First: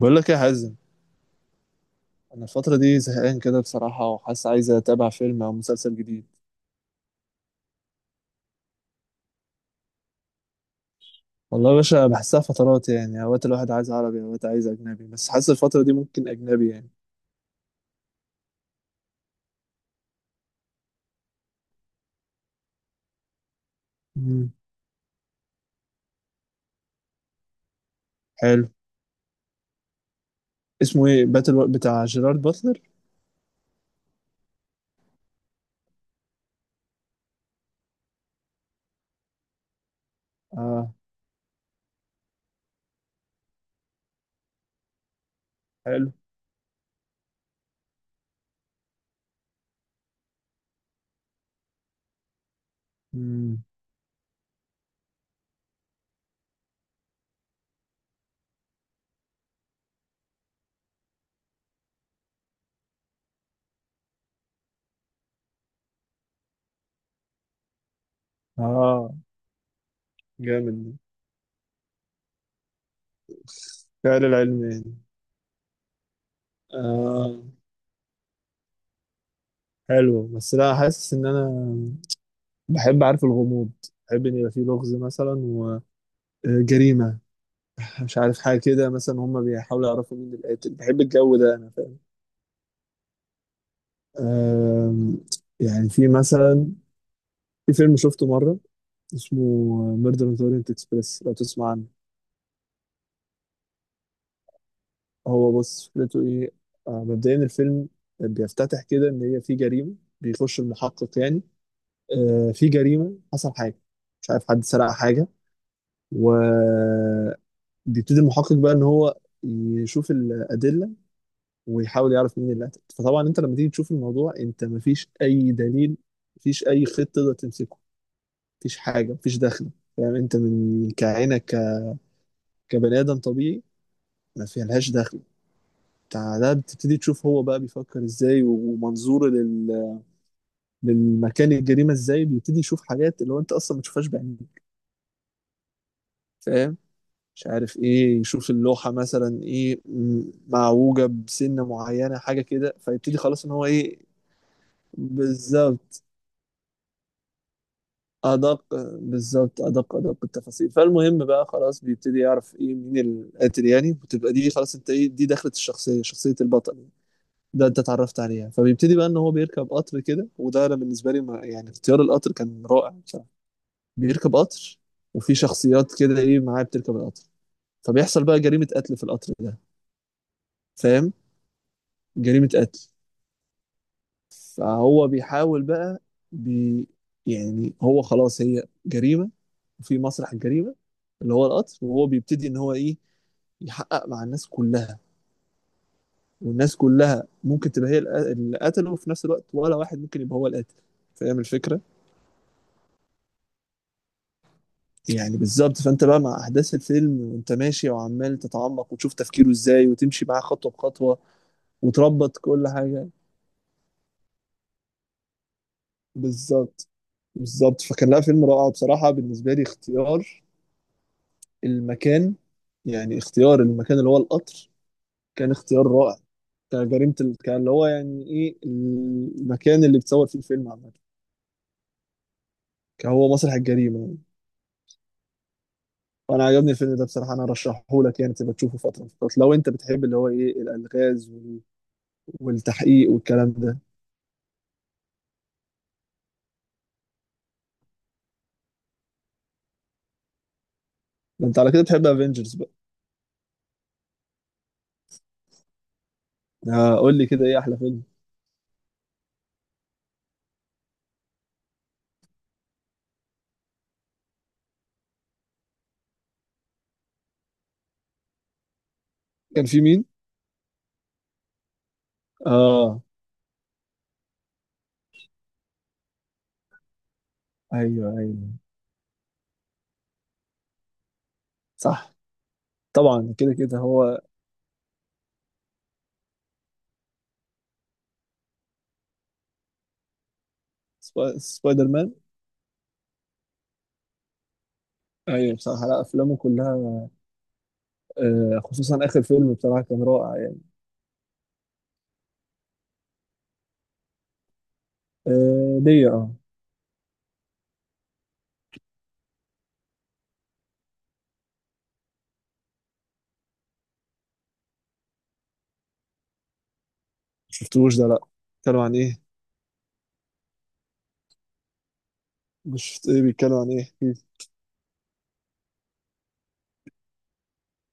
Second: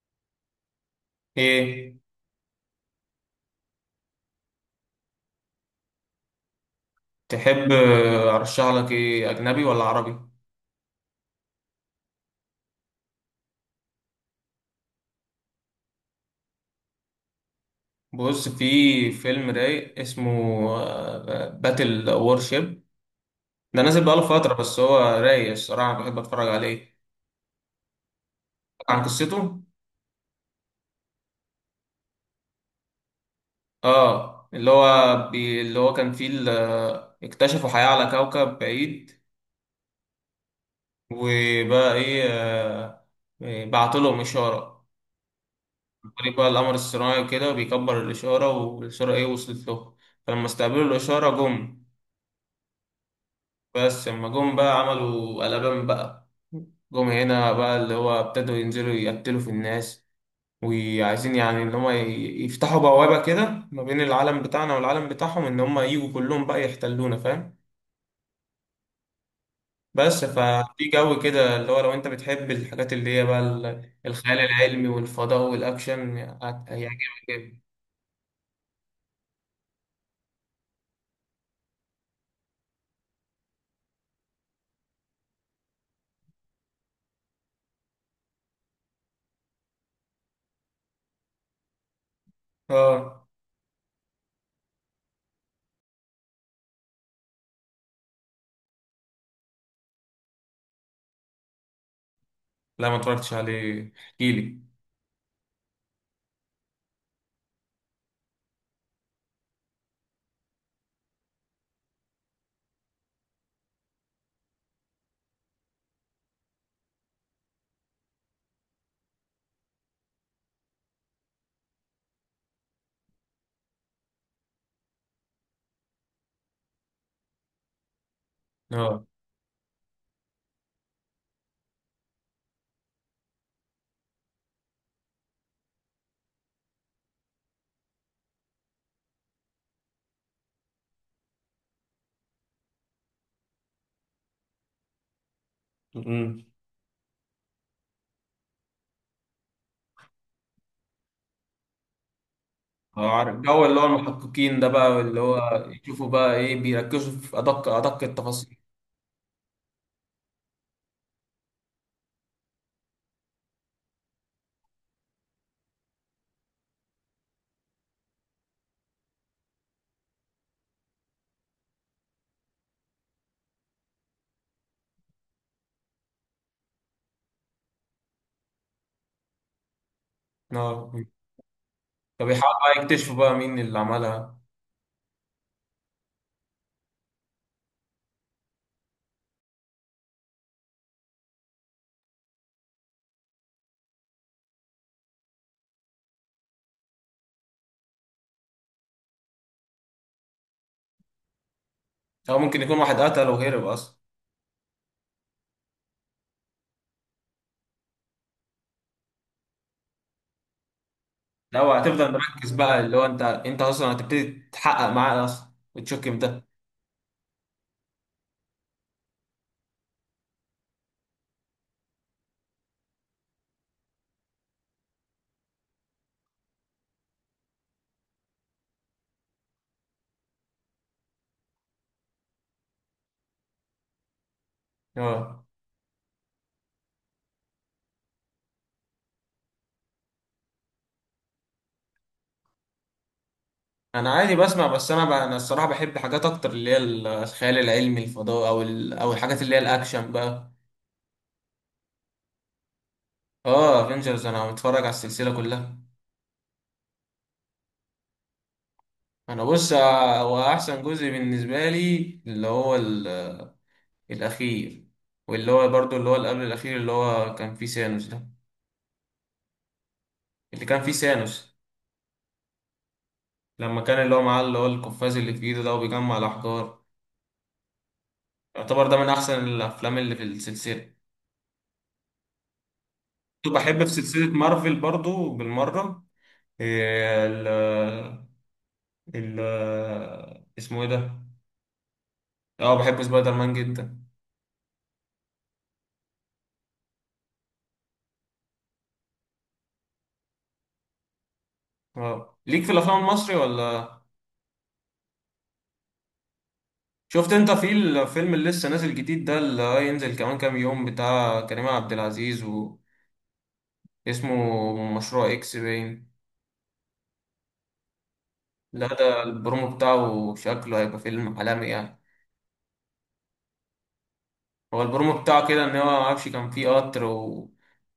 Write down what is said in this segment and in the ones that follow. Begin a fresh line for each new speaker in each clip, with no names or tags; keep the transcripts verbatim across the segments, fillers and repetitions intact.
بقول لك إيه يا حازم؟
ايه.
انا الفتره دي زهقان كده بصراحه، وحاسس عايز اتابع فيلم او مسلسل جديد.
تحب ارشح لك ايه، اجنبي ولا عربي؟
والله يا باشا بحسها فترات، يعني اوقات الواحد عايز عربي، اوقات عايز اجنبي، بس حاسس الفتره دي ممكن اجنبي يعني.
بص، في فيلم رايق اسمه باتل وورشيب. ده نازل بقاله
امم
فترة، بس هو رايق الصراحة. أنا بحب اتفرج عليه
حلو.
عن قصته.
اسمه ايه؟ باتل و... بتاع جيرارد باتلر؟
اه، اللي هو بي اللي هو كان فيه ال- آه، اكتشفوا حياة على كوكب بعيد.
اه
وبقى ايه، آه، إيه، بعت لهم إشارة عن
حلو.
طريق بقى القمر الصناعي، وكده بيكبر الإشارة، والإشارة ايه وصلت له. فلما استقبلوا الإشارة، جم.
امم
بس لما جم بقى عملوا قلبان بقى. جم هنا بقى، اللي هو ابتدوا ينزلوا يقتلوا في الناس، وعايزين يعني ان هم ي- يفتحوا بوابة كده ما بين العالم بتاعنا والعالم بتاعهم، ان هم يجوا كلهم بقى يحتلونا، فاهم؟
اه
بس ففي
جامد.
جو كده اللي هو لو انت بتحب الحاجات اللي هي بقى ال-
خيال
الخيال
العلم يعني.
العلمي والفضاء والاكشن، هت- هيعجبك
آه
جدا.
حلو، بس لا حاسس ان انا بحب، عارف، الغموض. بحب ان يبقى فيه لغز مثلا، وجريمه، مش عارف حاجة كده. مثلا هما بيحاولوا يعرفوا مين القاتل، بحب الجو ده أنا، فاهم.
اه.
أم، يعني في مثلا، في فيلم شفته مرة اسمه ميردر أوف أورينت إكسبريس، لو تسمع عنه.
لا، ما اتفرجتش عليه، احكيلي.
هو بص، فكرته إيه؟ آه، مبدئيا الفيلم بيفتتح كده إن هي في جريمة. بيخش المحقق يعني، آه، في جريمة، حصل حاجة، مش عارف، حد سرق حاجة. وبيبتدي المحقق بقى إن هو يشوف الأدلة ويحاول يعرف مين اللي قتل. فطبعا انت لما تيجي تشوف الموضوع، انت مفيش اي دليل، مفيش اي خيط تقدر تمسكه، مفيش حاجه، مفيش دخله. فاهم، انت من كعينك ك- كبني ادم طبيعي، ما فيهاش دخل بتاع ده. بتبتدي تشوف هو بقى بيفكر ازاي، ومنظوره لل... للمكان الجريمه ازاي، بيبتدي يشوف حاجات اللي هو انت اصلا ما تشوفهاش بعينيك.
اه.
فاهم. مش عارف ايه، يشوف اللوحه مثلا ايه م- معوجه بسنه معينه، حاجه كده،
اه،
فيبتدي
عارف
خلاص ان
الجو
هو
اللي هو
ايه.
المحققين ده بقى اللي هو
بالظبط
يشوفوا بقى ايه، بيركزوا في ادق ادق التفاصيل.
أدق. بالظبط أدق أدق التفاصيل. فالمهم بقى خلاص بيبتدي يعرف إيه مين القاتل يعني، وتبقى دي خلاص أنت إيه دي دخلت الشخصية، شخصية البطل ده أنت اتعرفت عليها. فبيبتدي بقى إن هو بيركب قطر كده، وده أنا بالنسبة لي ما يعني اختيار القطر كان رائع بصراحة. بيركب قطر، وفي شخصيات كده إيه معاه بتركب القطر. فبيحصل بقى جريمة قتل في القطر ده،
اه،
فاهم؟ جريمة
فبيحاولوا بقى
قتل.
يكتشفوا بقى مين اللي عملها،
فهو بيحاول بقى، بي، يعني هو خلاص هي جريمة، وفي مسرح الجريمة اللي هو القطر، وهو بيبتدي ان هو ايه يحقق مع الناس كلها. والناس كلها ممكن تبقى هي الق- اللي قتله، وفي نفس الوقت ولا واحد ممكن يبقى هو القاتل. فاهم الفكرة؟
او ممكن يكون واحد قتل وهرب اصلا.
يعني بالظبط. فانت بقى مع احداث الفيلم وانت ماشي، وعمال تتعمق وتشوف تفكيره ازاي، وتمشي معاه خطوة بخطوة
لو هتفضل
وتربط
مركز
كل
بقى اللي هو
حاجة.
انت انت اصلا هتبتدي تحقق معاه اصلا وتشكم ده.
بالظبط بالظبط. فكان لا فيلم رائع بصراحة. بالنسبة لي اختيار المكان، يعني اختيار المكان اللي هو القطر، كان اختيار رائع كجريمة ال- كان اللي هو يعني ايه المكان اللي بتصور فيه الفيلم عامة كان هو مسرح الجريمة يعني.
اه،
وانا عجبني الفيلم ده بصراحة، انا رشحه لك يعني، تبقى تشوفه فترة من الفترات لو انت بتحب اللي هو ايه الالغاز وال- والتحقيق والكلام ده.
انا عادي بسمع، بس انا بقى انا الصراحه بحب حاجات اكتر اللي هي ال- الخيال العلمي، الفضاء، او ال... او الحاجات اللي هي الاكشن بقى.
ده انت على كده بتحب افنجرز بقى.
اه، افنجرز انا متفرج على السلسله كلها.
آه قول لي كده، ايه احلى فيلم؟
انا بص، آه، هو احسن جزء بالنسبه لي اللي هو ال- الاخير، واللي هو برضو اللي هو اللي قبل الاخير، اللي هو كان فيه سانوس ده.
كان في مين؟
اللي كان فيه سانوس،
اه.
لما كان اللي هو معاه اللي هو القفاز اللي في ايده ده، وبيجمع الاحجار.
ايوه ايوه.
يعتبر ده من احسن الافلام اللي في السلسله.
صح، طبعا
كنت
كده
بحب
كده
في
هو.
سلسله مارفل برضو بالمره. إيه ال ال اسمه ايه ده؟
سبا- سبايدر مان.
اه، بحب سبايدر مان جدا.
ايوه بصراحة، لا افلامه كلها، آه خصوصا اخر فيلم بصراحه كان رائع يعني.
اه، ليك في الافلام المصري ولا؟
آه ليا اه.
شفت انت في الفيلم اللي لسه نازل جديد ده، اللي هينزل كمان كام يوم، بتاع كريم عبد العزيز، واسمه مشروع اكس باين؟
شفتوش ده؟ لا.
لا،
بيتكلوا عن
ده
ايه؟
البرومو بتاعه شكله هيبقى فيلم عالمي يعني.
مش شفت، ايه بيتكلوا عن ايه؟ احكيلي.
هو البرومو بتاعه كده، ان هو معرفش كان فيه قطر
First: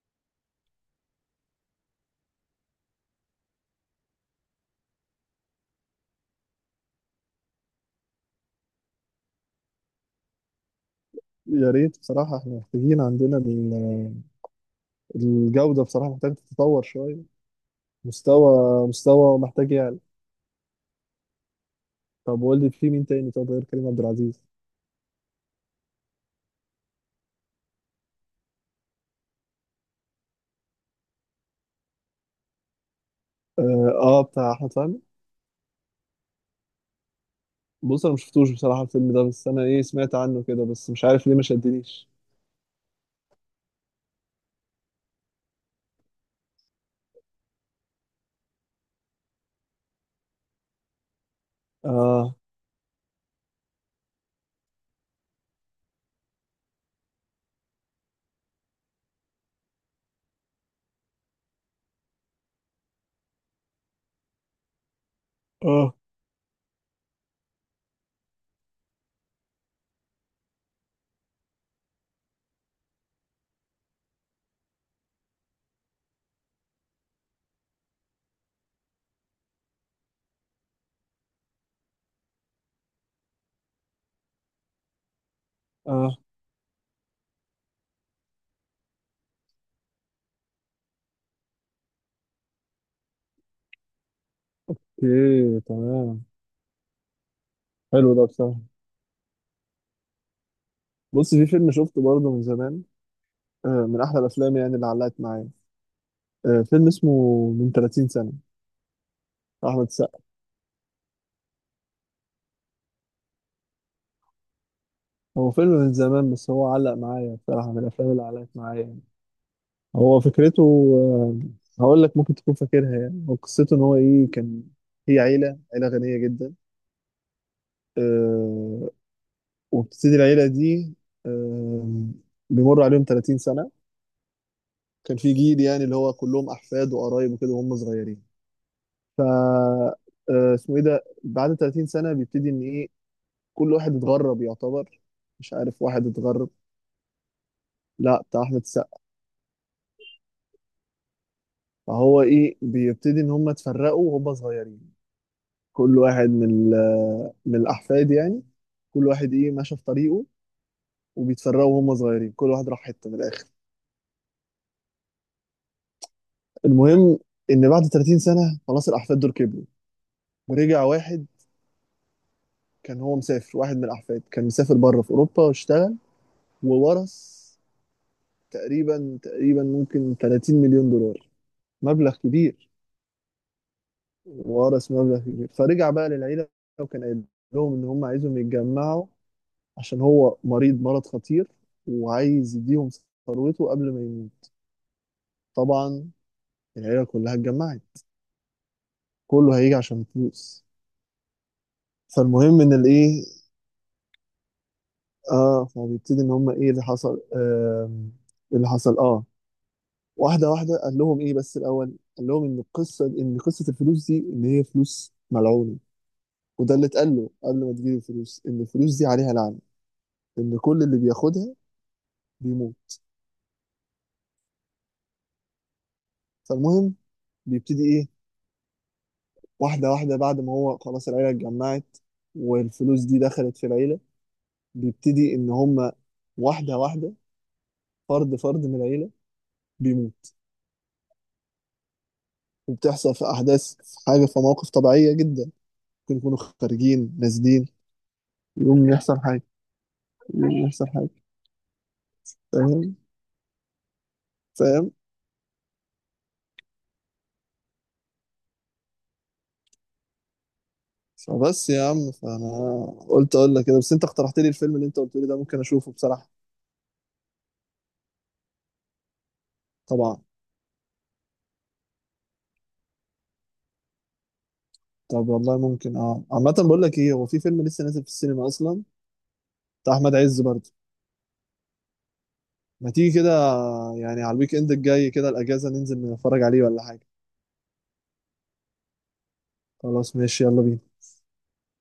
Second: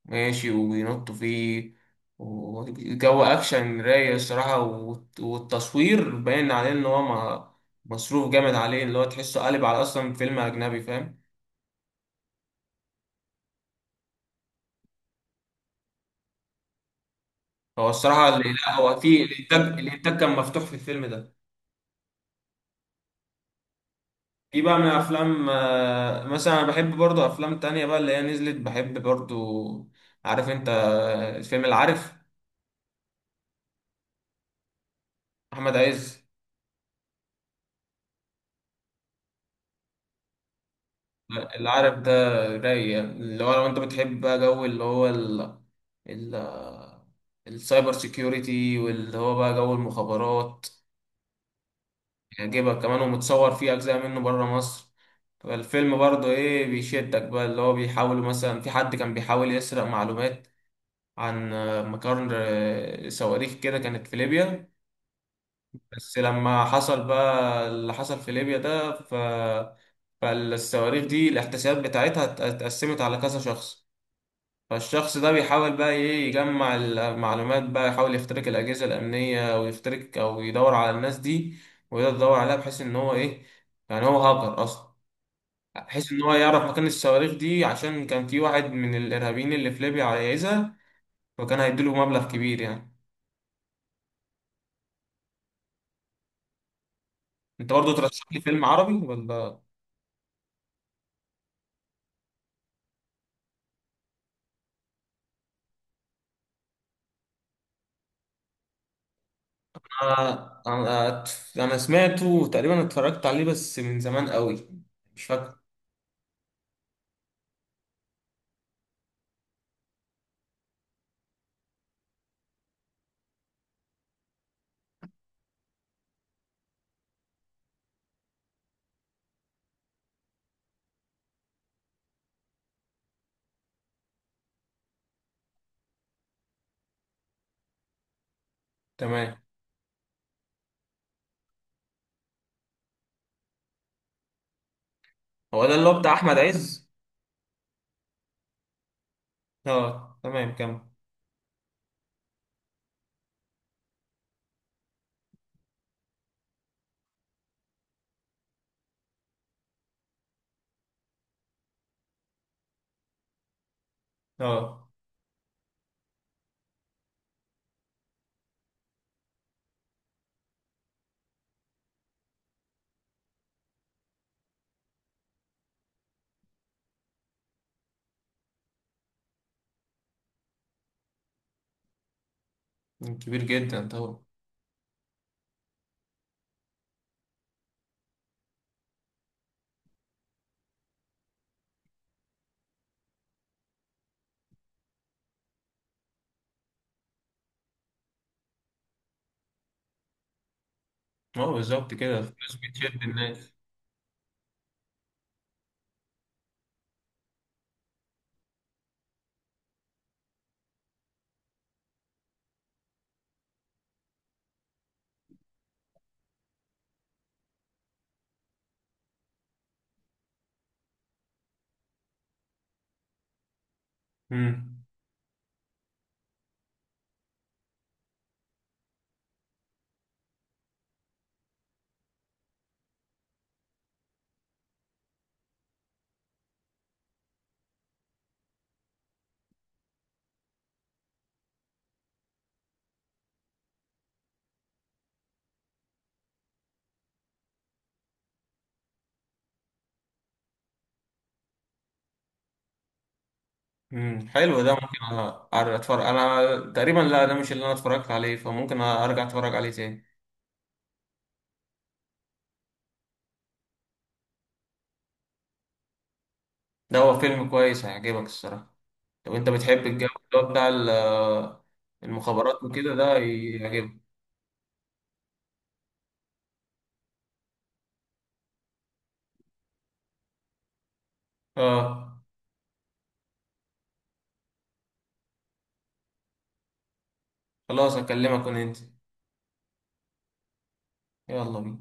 وماشي وبينطوا فيه، وجو اكشن رايق الصراحة، والت- والتصوير باين عليه ان هو ما- مصروف جامد عليه، اللي هو تحسه قالب على اصلا فيلم اجنبي، فاهم؟
يا ريت بصراحه، احنا محتاجين عندنا ال- الجوده بصراحه محتاجه تتطور شويه.
هو الصراحة اللي لا،
مستوى،
هو في
مستوى محتاج
الانتاج
يعلى.
الانتاج كان مفتوح في الفيلم ده.
طب قول لي في مين تاني، طب غير كريم عبد العزيز.
في بقى من افلام، آه، مثلا انا بحب برضو افلام تانية بقى اللي هي نزلت، بحب برضو. عارف انت آه، فيلم العارف؟
اه، آه بتاع احمد فهمي.
احمد عز.
بص انا مشفتوش بصراحه الفيلم ده، بس انا ايه سمعت عنه كده، بس مش عارف ليه ما
العارف
شدنيش.
ده رايق، اللي هو لو انت بتحب بقى جو اللي هو ال ال السايبر سيكيورتي، واللي هو بقى جو المخابرات،
اه.
يعجبك كمان. ومتصور فيه اجزاء منه بره مصر. فالفيلم برضو ايه بيشدك بقى، اللي هو بيحاول مثلا، في حد كان بيحاول يسرق معلومات عن مقر صواريخ كده كانت في ليبيا.
اه.
بس لما حصل بقى اللي حصل في ليبيا ده، ف... فالصواريخ دي الاحتسابات بتاعتها ات- اتقسمت على كذا شخص. فالشخص ده بيحاول بقى ايه يجمع المعلومات بقى، يحاول يخترق الأجهزة الأمنية ويخترق، أو يدور على الناس دي، ويقدر يدور عليها بحيث إن هو ايه، يعني هو هاكر أصلا، بحيث
اه.
إن هو يعرف مكان الصواريخ دي، عشان كان في واحد من الإرهابيين اللي في ليبيا عايزها، وكان هيديله مبلغ كبير يعني.
اوكي تمام.
انت برضو
حلو
ترشح
ده
لي
بصراحه.
فيلم عربي ولا؟
بص في فيلم شفته برضه من زمان، آه، من احلى الافلام يعني اللي علقت معايا. آه، فيلم اسمه من تلاتين سنه، بتاع احمد السقا.
انا انا أنا سمعته تقريبا، اتفرجت عليه بس من زمان قوي، مش
هو
فاكر.
فيلم من زمان، بس هو علق معايا بصراحه، من الافلام اللي علقت معايا يعني. هو فكرته، آه، هقول لك ممكن تكون فاكرها. يعني هو قصته ان هو ايه، كان هي عيله، عيله غنيه جدا، آه، وبتبتدي العيله دي، آه، بيمر عليهم تلاتين سنه. كان في جيل يعني اللي هو كلهم احفاد وقرايب وكده، وهم صغيرين. ف
تمام.
آه، اسمه ايه ده، بعد تلاتين سنه بيبتدي ان ايه كل واحد اتغرب يعتبر، مش
هو ده
عارف،
اللي هو
واحد
بتاع احمد
اتغرب.
عز؟
لا بتاع احمد السقا.
اه، تمام، كم.
فهو ايه بيبتدي ان هم اتفرقوا وهم صغيرين، كل واحد من ال- من الاحفاد يعني، كل واحد ايه ماشي في طريقه. وبيتفرقوا وهم صغيرين، كل واحد راح حته من الاخر.
اه،
المهم ان بعد تلاتين سنه خلاص الاحفاد دول كبروا. ورجع واحد، كان هو مسافر، واحد من الاحفاد كان مسافر بره في اوروبا واشتغل، وورث تقريبا تقريبا ممكن تلاتين مليون دولار، مبلغ كبير.
كبير جدا طبعا.
وورث مبلغ كبير، فرجع بقى للعيلة، وكان قايل لهم إن هم عايزهم يتجمعوا عشان هو مريض مرض خطير، وعايز يديهم ثروته قبل ما يموت. طبعا العيلة كلها اتجمعت، كله هيجي عشان فلوس.
اه، بالظبط، كده الفلوس
فالمهم إن
بتشد
الإيه،
الناس.
آه فبيبتدي إن هم إيه اللي حصل آه، اللي حصل آه، واحدة واحدة قال لهم إيه، بس الأول قال لهم إن القصة إن قصة الفلوس دي إن هي فلوس ملعونة. وده اللي اتقال له قبل ما تجيب الفلوس، إن الفلوس دي عليها لعنة، إن كل اللي بياخدها بيموت.
امم.
فالمهم بيبتدي ايه، واحدة واحدة بعد ما هو خلاص العيلة اتجمعت والفلوس دي دخلت في العيلة، بيبتدي ان هما واحدة واحدة، فرد فرد من العيلة بيموت. وبتحصل في احداث، في حاجة، في مواقف طبيعية جدا، ممكن يكونوا خارجين نازلين يقوم يحصل حاجة، يقوم يحصل حاجة، فاهم.
امم حلو، ده
فاهم.
ممكن أ- اتفرج. انا تقريبا لا، ده مش اللي انا اتفرجت عليه، فممكن ارجع اتفرج عليه تاني.
فبس يا عم، فانا قلت اقول لك كده، بس انت اقترحت لي الفيلم اللي انت قلت لي ده ممكن اشوفه بصراحة.
ده هو فيلم كويس هيعجبك الصراحة. لو انت بتحب الجو
طبعا.
اللي هو بتاع ال- المخابرات وكده، ده هيعجبك.
طب والله ممكن، اه عامة بقول لك ايه، هو في فيلم لسه نازل في السينما اصلا بتاع احمد عز برضه.
اه،
ما تيجي كده، يعني على الويك اند الجاي كده الاجازه ننزل نتفرج عليه ولا حاجه.
خلاص اكلمك وننزل.
خلاص ماشي يلا بينا.
يلا بينا.